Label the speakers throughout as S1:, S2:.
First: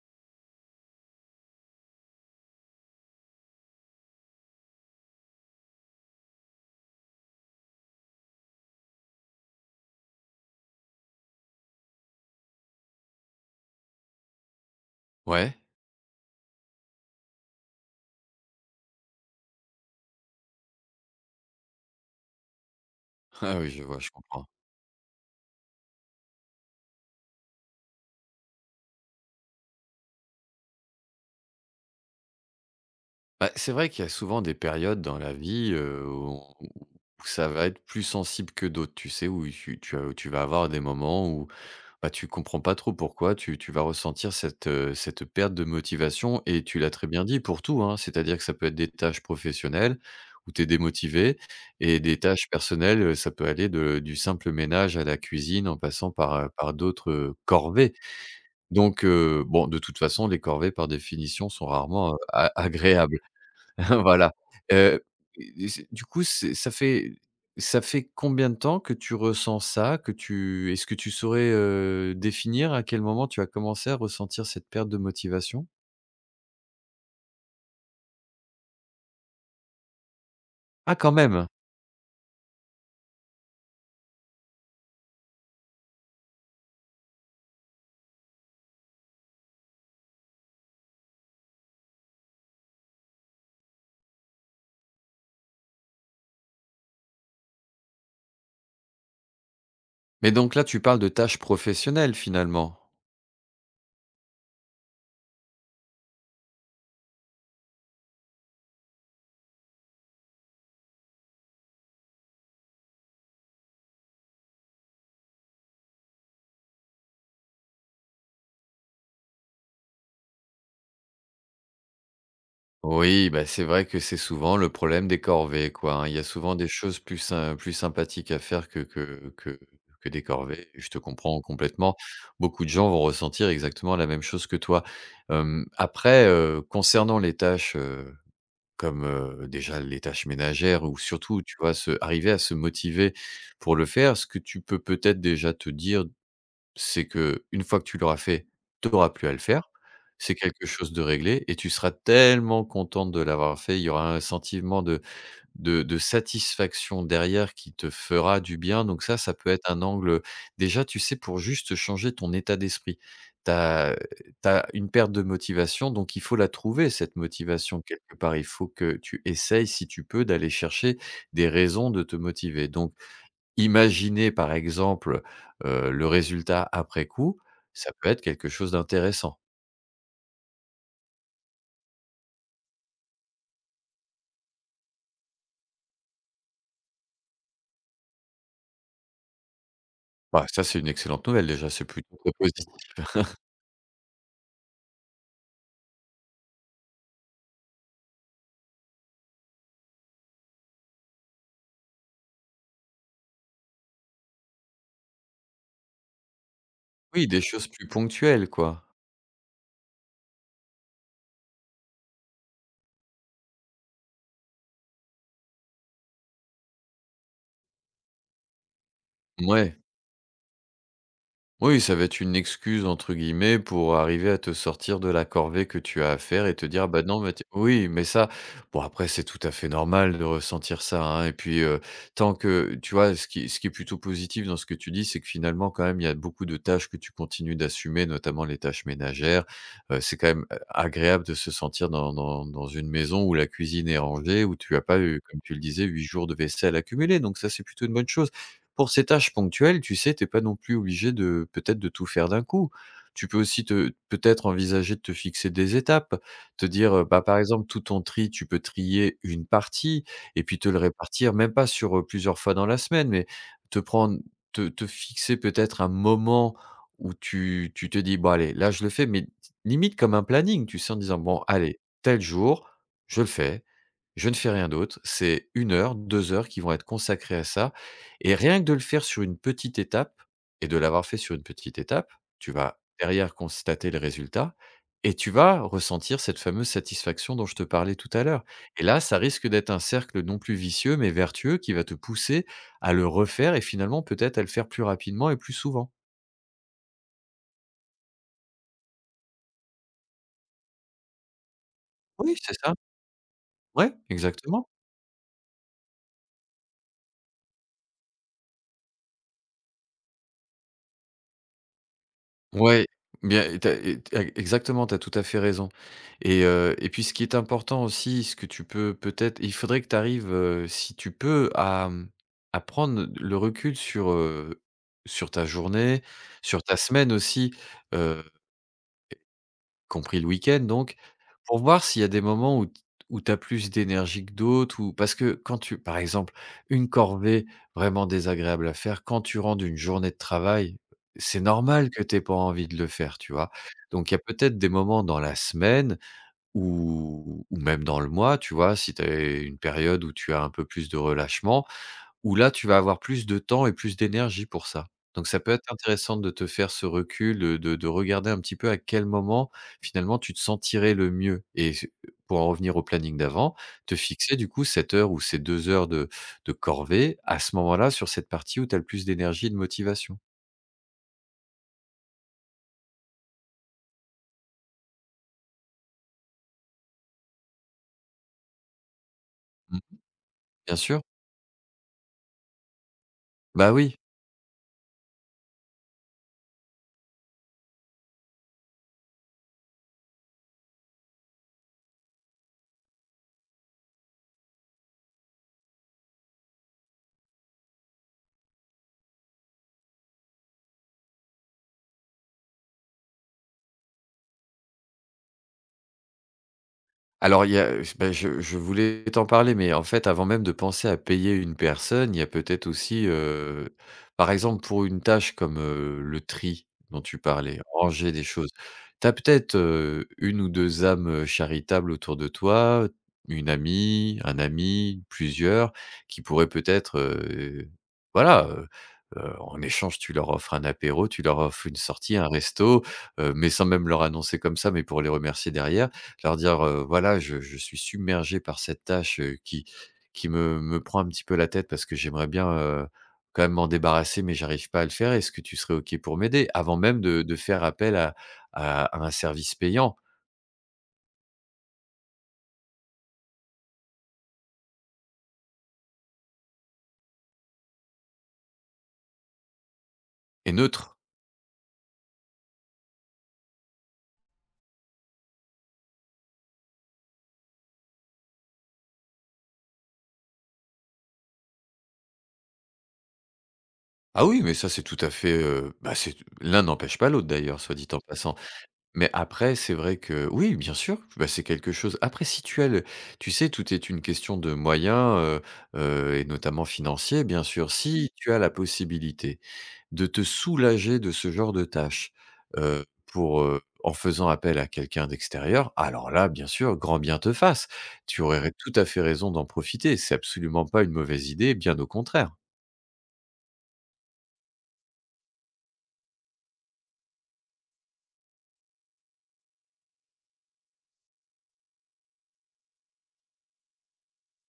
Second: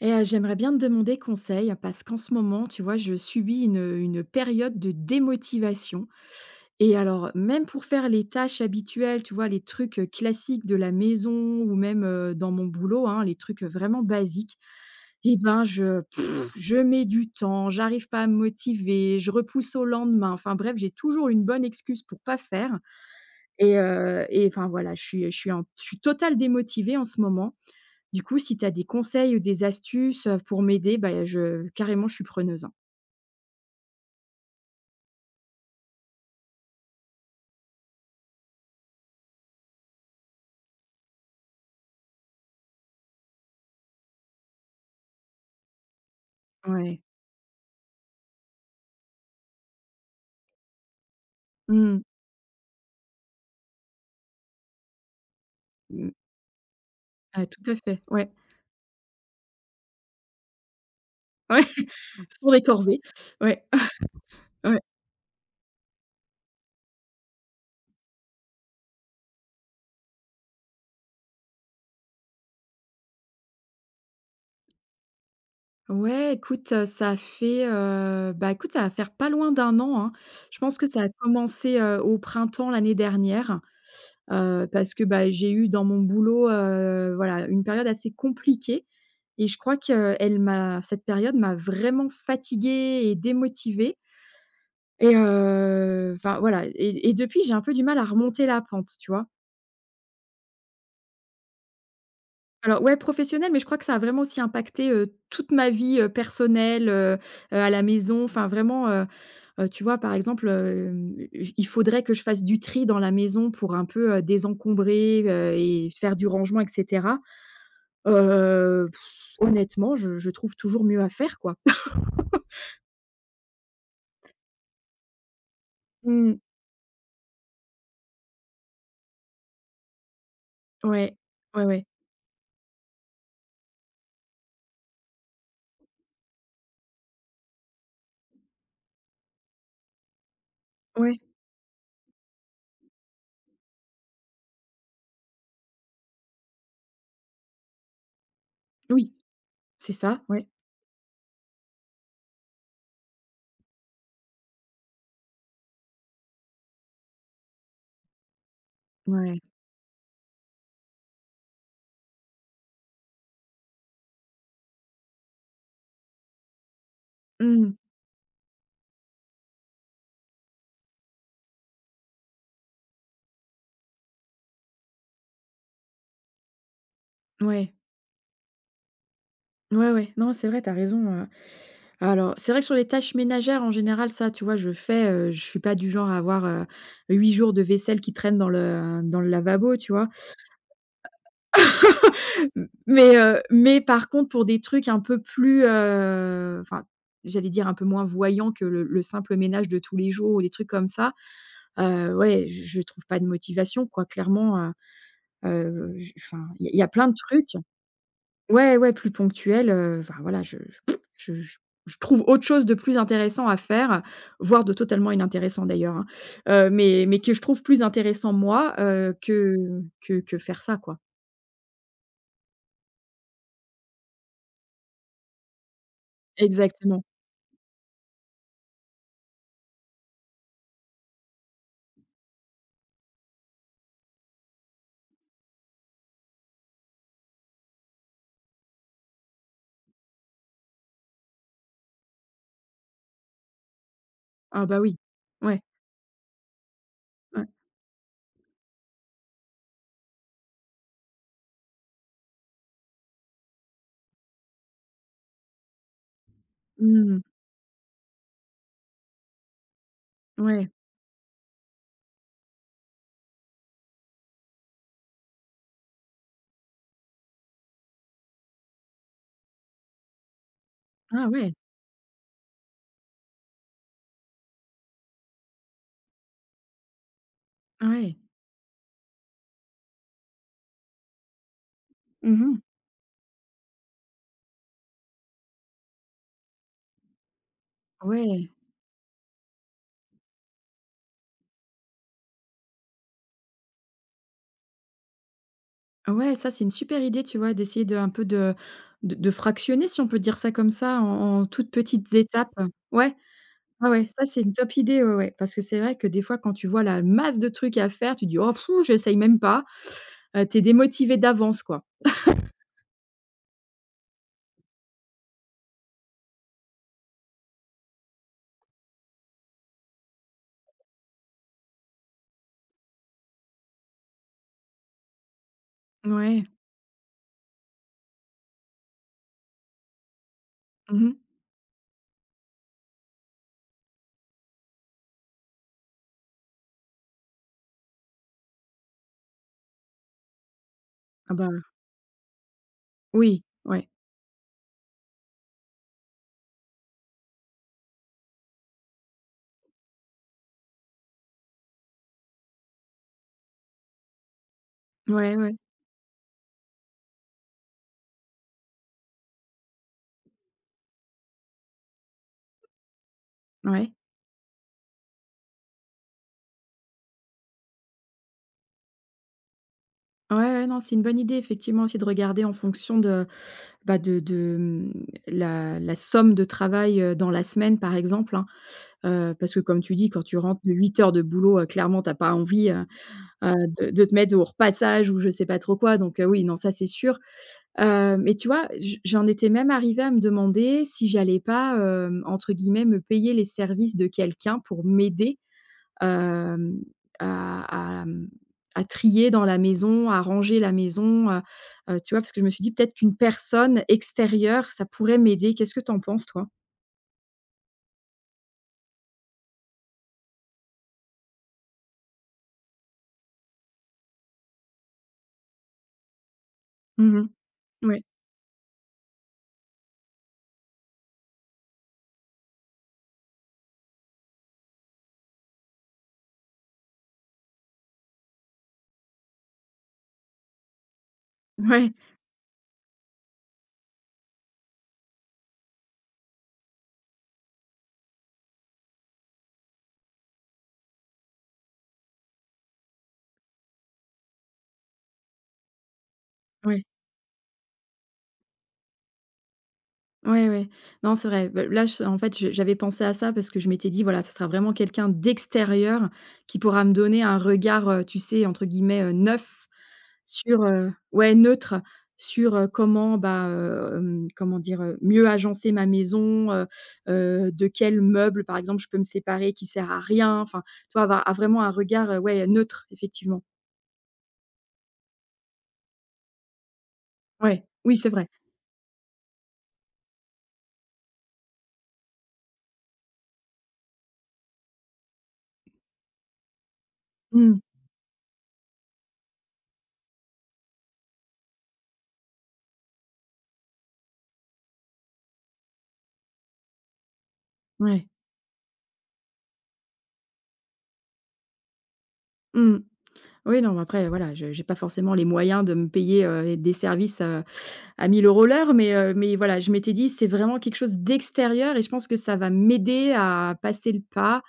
S1: Et j'aimerais bien te demander conseil parce qu'en ce moment, tu vois, je subis une période de démotivation et alors même pour faire les tâches habituelles, tu vois, les trucs, classiques de la maison ou même, dans mon boulot, hein, les trucs, vraiment basiques et
S2: Ouais.
S1: ben, je mets du temps, j'arrive pas à me motiver, je repousse au lendemain. Enfin bref, j'ai toujours une bonne excuse pour pas faire
S2: Ah oui,
S1: et
S2: je vois, je
S1: et
S2: comprends.
S1: enfin voilà, je suis totale démotivée en ce moment. Du coup, si tu as des conseils ou des astuces, pour m'aider, bah, je suis preneuse, hein.
S2: Bah, c'est vrai qu'il y a souvent des périodes dans la vie, où on où ça va être plus sensible que d'autres, tu sais? Où tu vas avoir des moments où, bah, tu comprends pas trop pourquoi tu vas ressentir cette, cette perte de motivation et tu l'as
S1: Ouais.
S2: très bien dit pour tout, hein. C'est-à-dire que ça peut être des tâches professionnelles où tu es démotivé et
S1: Mmh.
S2: des tâches personnelles, ça peut aller de du simple ménage à la cuisine en passant
S1: Mmh.
S2: par, d'autres,
S1: Ah, tout à
S2: corvées.
S1: fait, ouais,
S2: Donc bon, de toute façon, les corvées, par définition,
S1: ouais,
S2: sont rarement,
S1: ce sont
S2: a
S1: des corvées,
S2: agréables.
S1: ouais,
S2: Voilà,
S1: ouais.
S2: heu, et c'est du coup, c'est ça fait combien de temps que tu ressens ça? Que tu Est-ce que tu saurais, définir à quel moment tu as commencé à ressentir cette perte de motivation?
S1: Ouais, écoute, bah, écoute, ça va faire pas loin d'un an, hein. Je pense que
S2: Ah,
S1: ça a
S2: quand même!
S1: commencé, au printemps l'année dernière, parce que, bah, j'ai eu dans mon boulot, voilà, une période assez compliquée et je crois que elle m'a cette période m'a vraiment fatiguée et démotivée. Et enfin voilà et depuis, j'ai un peu du mal à remonter la pente, tu vois?
S2: Mais donc là, tu parles de tâches professionnelles, finalement?
S1: Alors ouais, professionnel, mais je crois que ça a vraiment aussi impacté, toute ma vie, personnelle, à la maison, enfin vraiment, tu vois, par exemple, hem, j il faudrait que je fasse du tri dans la maison pour un peu, désencombrer, et faire du rangement et cetera. Heu, Honnêtement, je trouve toujours mieux à faire, quoi.
S2: Oui, bah, c'est vrai que c'est souvent le problème des corvées, quoi, hein. Il y a
S1: Mmh.
S2: souvent des choses plus sympathiques à faire que des corvées. Je te
S1: Ouais.
S2: comprends
S1: Ouais, ouais.
S2: complètement. Beaucoup de gens vont ressentir exactement la même chose que toi. Après, concernant les tâches, comme, déjà les tâches ménagères ou
S1: Ouais.
S2: surtout, tu vois, se arriver à se motiver pour le faire, ce que tu peux peut-être déjà te dire, c'est que, une fois que tu l'auras fait, tu auras
S1: Oui,
S2: plus à le faire.
S1: c'est ça,
S2: C'est
S1: ouais.
S2: quelque chose de réglé et tu seras tellement contente de l'avoir fait. Il y aura un sentiment de satisfaction derrière qui te fera du bien. Donc ça
S1: Ouais.
S2: peut être un angle, déjà, tu sais, pour juste changer ton état d'esprit. Tu as Tu as une perte de motivation, donc il faut la trouver, cette
S1: Mmh.
S2: motivation, quelque part. Il faut que tu essayes, si tu peux, d'aller chercher des raisons de te motiver. Donc imaginer par exemple, le résultat après coup,
S1: Ouais.
S2: ça peut être quelque chose d'intéressant.
S1: Ouais, ouais, non, c'est vrai, t'as raison. Alors, c'est vrai que sur les tâches ménagères, en général, ça, tu vois, je suis pas du genre à avoir, 8 jours de vaisselle qui traîne dans le lavabo, tu vois?
S2: Bah, ça, c'est une excellente nouvelle déjà, c'est plutôt très
S1: M
S2: positif.
S1: mais, heu, mais par contre, pour des trucs un peu plus, enfin, j'allais dire un peu moins voyants que le simple ménage de tous les jours ou des trucs comme ça, ouais, je trouve pas de motivation, quoi, clairement, j enfin, il y a plein de
S2: Oui, des
S1: trucs.
S2: choses plus ponctuelles,
S1: Ouais,
S2: quoi.
S1: ouais, plus ponctuel, enfin voilà, je je je je trouve autre chose de plus intéressant à faire, voire de totalement inintéressant d'ailleurs, hein, mais que je trouve plus intéressant moi, heu, que
S2: Ouais.
S1: que que faire ça, quoi.
S2: Oui, ça va être une «excuse» entre guillemets pour arriver à te sortir de la corvée que tu as à faire et te dire: «Bah,
S1: Exactement.
S2: non, mais t» oui, mais ça, bon, après c'est tout à fait normal de ressentir ça, hein, et puis, tant que, tu vois, ce qui est plutôt positif dans ce que tu dis, c'est que finalement quand même il y a beaucoup de tâches que tu continues d'assumer, notamment les tâches ménagères. C'est quand même, agréable de se sentir dans une maison où la cuisine est rangée, où
S1: Ah
S2: tu
S1: bah
S2: as
S1: oui.
S2: pas eu, comme tu
S1: Ouais,
S2: le disais, 8 jours de vaisselle accumulée. Donc
S1: ouais.
S2: ça, c'est plutôt une bonne chose. Pour ces tâches ponctuelles, tu sais, t'es pas non plus obligé de peut-être de tout faire d'un coup. Tu peux aussi te peut-être envisager de te fixer des étapes, te dire,
S1: Mmh.
S2: bah, par exemple, tout ton tri, tu peux trier une partie et puis te
S1: Ouais.
S2: le répartir même pas sur, plusieurs fois dans la semaine, mais te prendre te te fixer peut-être un moment où tu te dis: «Bon allez, là je le fais», mais limite comme un planning, tu sais, en disant:
S1: Ah
S2: «Bon
S1: ouais,
S2: allez, tel jour, je le fais, je ne fais rien d'autre». C'est une heure, 2 heures qui vont être consacrées à ça,
S1: ah ouais.
S2: et rien que de le faire sur une petite étape et de l'avoir fait sur une petite étape,
S1: Mmh
S2: tu
S1: mh.
S2: vas derrière constater le résultat et tu vas ressentir cette fameuse satisfaction dont je te parlais tout à l'heure.
S1: Ouais.
S2: Et là, ça risque d'être un cercle non plus vicieux, mais vertueux, qui va te pousser à le refaire et finalement peut-être à le faire plus rapidement et plus souvent.
S1: Ah ouais, ça c'est une super idée, tu vois? D'essayer de un peu de fractionner, si on peut dire ça comme ça, en toutes petites
S2: Oui,
S1: étapes.
S2: c'est ça.
S1: Ouais. Ah
S2: Ouais,
S1: ouais, ça c'est une
S2: exactement.
S1: top idée, ouais, ouais, parce que c'est vrai que des fois quand tu vois la masse de trucs à faire, tu dis: «Oh pff, j'essaye même pas», tu démotivé d'avance, quoi.
S2: Ouais, bien et tu exactement, tu as tout à fait raison, et puis ce qui est important aussi, ce que tu peux peut-être il faudrait que tu arrives, si tu peux, à, mmh, à prendre le recul sur, ta journée,
S1: Ouais.
S2: sur ta semaine aussi, compris le week-end donc,
S1: Mmh mh.
S2: pour voir s'il y a des moments où tu as plus d'énergie que d'autres, ou parce que quand tu, par exemple, une corvée vraiment désagréable à faire, quand tu rentres d'une journée de travail,
S1: Ah
S2: c'est
S1: bah,
S2: normal que tu pas envie de le faire, tu
S1: oui,
S2: vois?
S1: ouais.
S2: Donc il y a peut-être des moments dans la semaine ou même dans le mois, tu vois? Si tu as une période où tu as un peu plus de relâchement, où là, tu vas avoir plus de temps et plus d'énergie pour ça. Donc
S1: Ouais,
S2: ça peut
S1: ouais,
S2: être intéressant de te faire ce recul, de regarder un petit peu à quel moment, finalement, tu te sentirais le mieux, et s pour en revenir au planning d'avant,
S1: ouais.
S2: te fixer du coup cette heure ou ces 2 heures de corvée à ce moment-là, sur cette partie où tu as le plus d'énergie et de motivation.
S1: Ouais, ouais, non, c'est une bonne idée effectivement aussi de regarder en fonction de, bah, de la somme de travail, dans la semaine par exemple, hein, parce que
S2: Mmh,
S1: comme tu dis, quand tu rentres de
S2: bien
S1: 8
S2: sûr.
S1: heures de boulot, clairement tu as pas envie,
S2: Bah
S1: de
S2: oui.
S1: de te mettre au repassage ou je sais pas trop quoi donc oui, non, ça c'est sûr. Mais tu vois, j'en étais même arrivée à me demander si j'allais pas, entre guillemets, «me payer les services» de quelqu'un pour m'aider, hem, à, mmh, à trier dans la maison, à ranger la maison, tu vois? Parce que je me suis dit: «Peut-être qu'une personne extérieure, ça pourrait m'aider». Qu'est-ce que t'en penses toi?
S2: Alors il y a, je bah, je voulais t'en parler, mais en fait, avant même de penser à payer une personne, il y a peut-être aussi, par exemple, pour une tâche comme, le tri dont tu
S1: Mmh.
S2: parlais,
S1: Ouais.
S2: ranger des choses. Tu as peut-être, une ou 2 âmes charitables autour de toi, une amie, un ami, plusieurs, qui pourraient peut-être, voilà, en échange, tu leur offres un apéro, tu leur offres une
S1: Ouais,
S2: sortie, un resto, mais sans même leur annoncer comme ça, mais pour les remercier derrière. De leur dire, «Voilà, je suis submergé par cette tâche, qui me prend un petit peu la tête parce que j'aimerais bien, quand même m'en débarrasser, mais j'arrive pas à le faire. Est-ce que tu serais OK pour m'aider?», avant
S1: ouais.
S2: même de faire appel à un service payant
S1: Ouais, ouais. Non, c'est vrai. Bah, là, je en fait, je j'avais pensé à ça parce que je m'étais dit: «Voilà, ça sera vraiment quelqu'un d'extérieur qui pourra me donner un regard, tu sais, entre guillemets, neuf»
S2: et
S1: sur,
S2: neutre.
S1: ouais, neutre, sur, comment, bah, comment dire? Mieux agencer ma maison, de quel meuble, par exemple, je peux me séparer qui sert à rien, enfin, toi avoir, ah, vraiment un regard, ouais, neutre, effectivement.
S2: Ah oui, mais ça, c'est tout à fait, bah, c'est l'un n'empêche pas l'autre d'ailleurs,
S1: Ouais,
S2: soit dit
S1: oui,
S2: en
S1: c'est vrai.
S2: passant. Mais après, c'est vrai que oui, bien sûr, bah, c'est quelque chose, après, si tu as le tu sais, tout est une question de moyens, heu et notamment financiers, bien
S1: Mmh,
S2: sûr. Mmh. Si tu as la possibilité de te soulager de ce genre de tâches, pour, en faisant appel à quelqu'un d'extérieur, alors là, bien sûr, grand bien te fasse.
S1: ouais.
S2: Tu aurais tout à fait raison d'en profiter. C'est absolument pas une mauvaise idée, bien au contraire.
S1: Mmh. Oui, non, après, voilà, je j'ai pas forcément les moyens de me payer, des services, à 1000 euros l'heure, mais voilà, je m'étais dit: «C'est vraiment quelque chose d'extérieur» et je pense que ça va m'aider à passer le pas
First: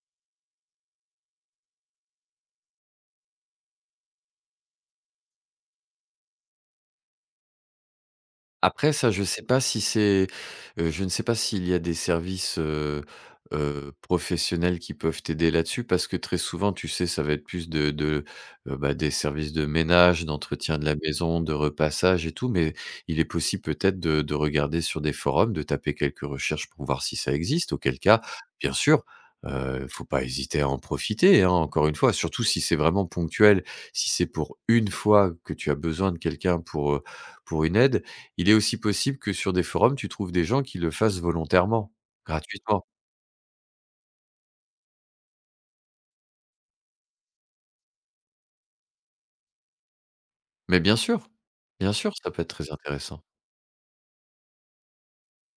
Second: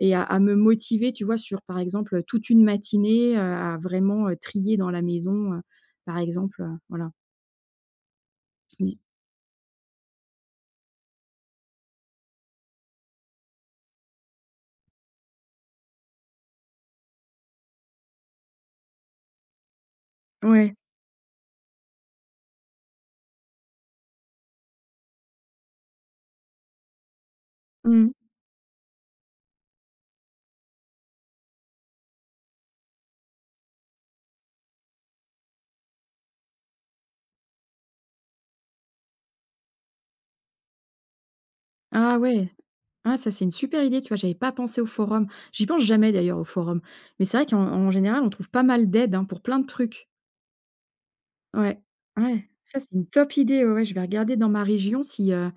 S1: et à me motiver, tu vois? Sur, par exemple, toute une matinée, à vraiment, trier dans la maison, par exemple, voilà.
S2: Après
S1: Mais
S2: ça, je sais pas si c'est, je ne sais pas s'il y a des services, professionnels qui peuvent t'aider là-dessus, parce que très souvent, tu sais, ça va être plus bah, des services de ménage,
S1: ouais,
S2: d'entretien de la maison, de repassage et tout, mais il est possible peut-être de regarder sur des forums, de taper quelques recherches pour voir si ça existe. Auquel
S1: mmh.
S2: cas, bien sûr, faut pas hésiter à en profiter, hein, encore une fois, surtout si c'est vraiment ponctuel, si c'est pour une fois que tu as besoin de quelqu'un pour une aide, il est aussi possible que sur des forums, tu trouves des gens qui le fassent volontairement,
S1: Ah ouais,
S2: gratuitement.
S1: ah ça, c'est une super idée, tu vois? J'avais pas pensé au forum. J'y pense jamais d'ailleurs au forum, mais c'est vrai qu'en en général, on trouve pas mal d'aide, hein, pour plein de trucs.
S2: Mais
S1: Ouais,
S2: bien sûr, ça peut
S1: ouais,
S2: être très
S1: ça c'est une
S2: intéressant.
S1: top idée, ouais, ouais, je vais regarder dans ma région si,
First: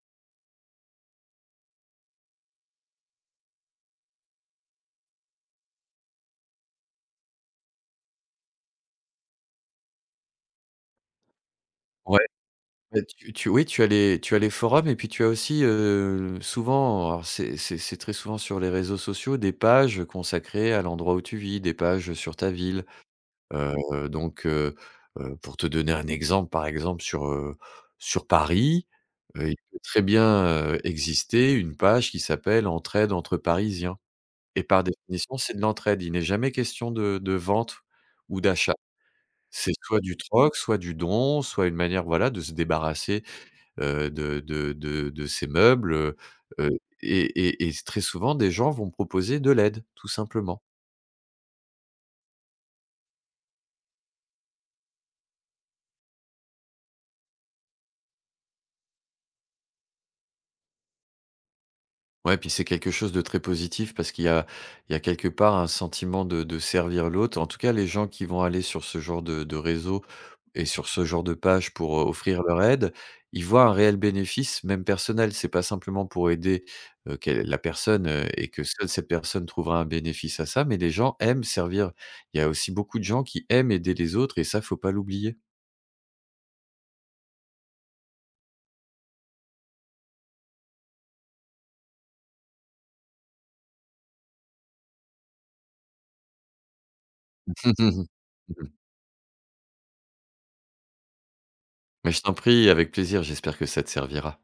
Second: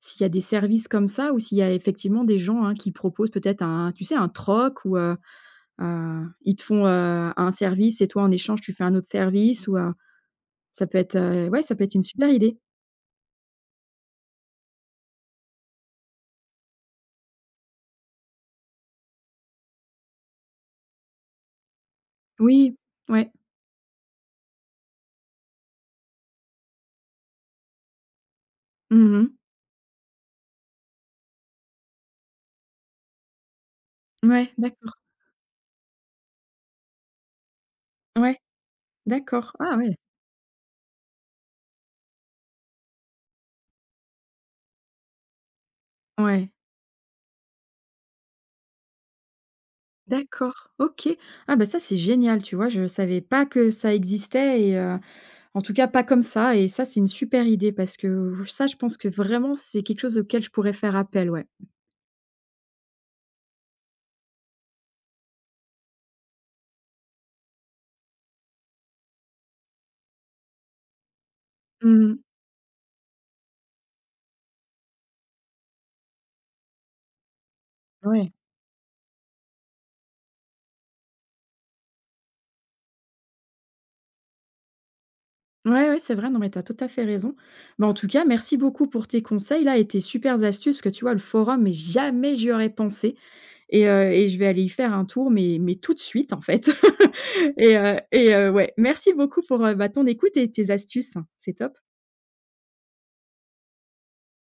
S1: s'il y a des services comme ça ou s'il y a effectivement des gens, hein, qui proposent peut-être un tu sais un troc ou, ils te font, un service et toi en échange tu fais un autre service ou, ça peut être, ouais ça peut être une
S2: Ouais,
S1: super idée.
S2: bah, tu tu oui, tu as les forums et puis tu as aussi, souvent, alors c'est très souvent sur les réseaux sociaux, des pages consacrées à l'endroit où tu vis, des pages sur ta
S1: Oui,
S2: ville.
S1: ouais.
S2: Donc pour te donner un exemple, par exemple sur, sur Paris,
S1: Mmh.
S2: il peut très bien, exister une page qui s'appelle «Entraide entre Parisiens».
S1: Ouais,
S2: Et par
S1: d'accord.
S2: définition, c'est de l'entraide. Il n'est jamais question de vente
S1: Ouais,
S2: ou d'achat.
S1: d'accord.
S2: C'est
S1: Ah ouais.
S2: soit du troc, soit du don, soit une manière, voilà, de se débarrasser, de ces meubles,
S1: Ouais,
S2: et très souvent, des gens vont proposer de l'aide, tout simplement.
S1: d'accord, OK. Ah bah, ça c'est génial, tu vois? Je savais pas que ça existait En tout cas, pas comme ça et ça, c'est une super idée parce que ça, je pense que vraiment, c'est quelque chose auquel je pourrais faire appel, ouais.
S2: Ouais, puis c'est quelque chose de très positif parce qu'il y a quelque part un sentiment de servir l'autre. En tout cas, les gens qui vont aller sur ce genre de réseau et sur ce genre de page pour
S1: Mmh.
S2: offrir leur aide, ils voient un réel bénéfice, même personnel. C'est pas simplement pour aider la personne,
S1: Ouais.
S2: et que seule cette personne trouvera un bénéfice à ça, mais les gens aiment servir. Il y a aussi beaucoup de gens qui aiment aider les autres et ça, faut pas l'oublier.
S1: Ouais, ouais, c'est vrai, non, mais tu as tout à fait raison. Bah, en tout cas, merci beaucoup pour tes conseils là et tes super astuces parce que tu vois, le forum, mais jamais j'y aurais pensé et je vais aller y faire un tour, mais tout de suite, en fait et heu et heu, ouais, merci beaucoup pour, bah, ton écoute et tes astuces. C'est top.
S2: Mais je t'en prie, avec plaisir. J'espère que ça te servira.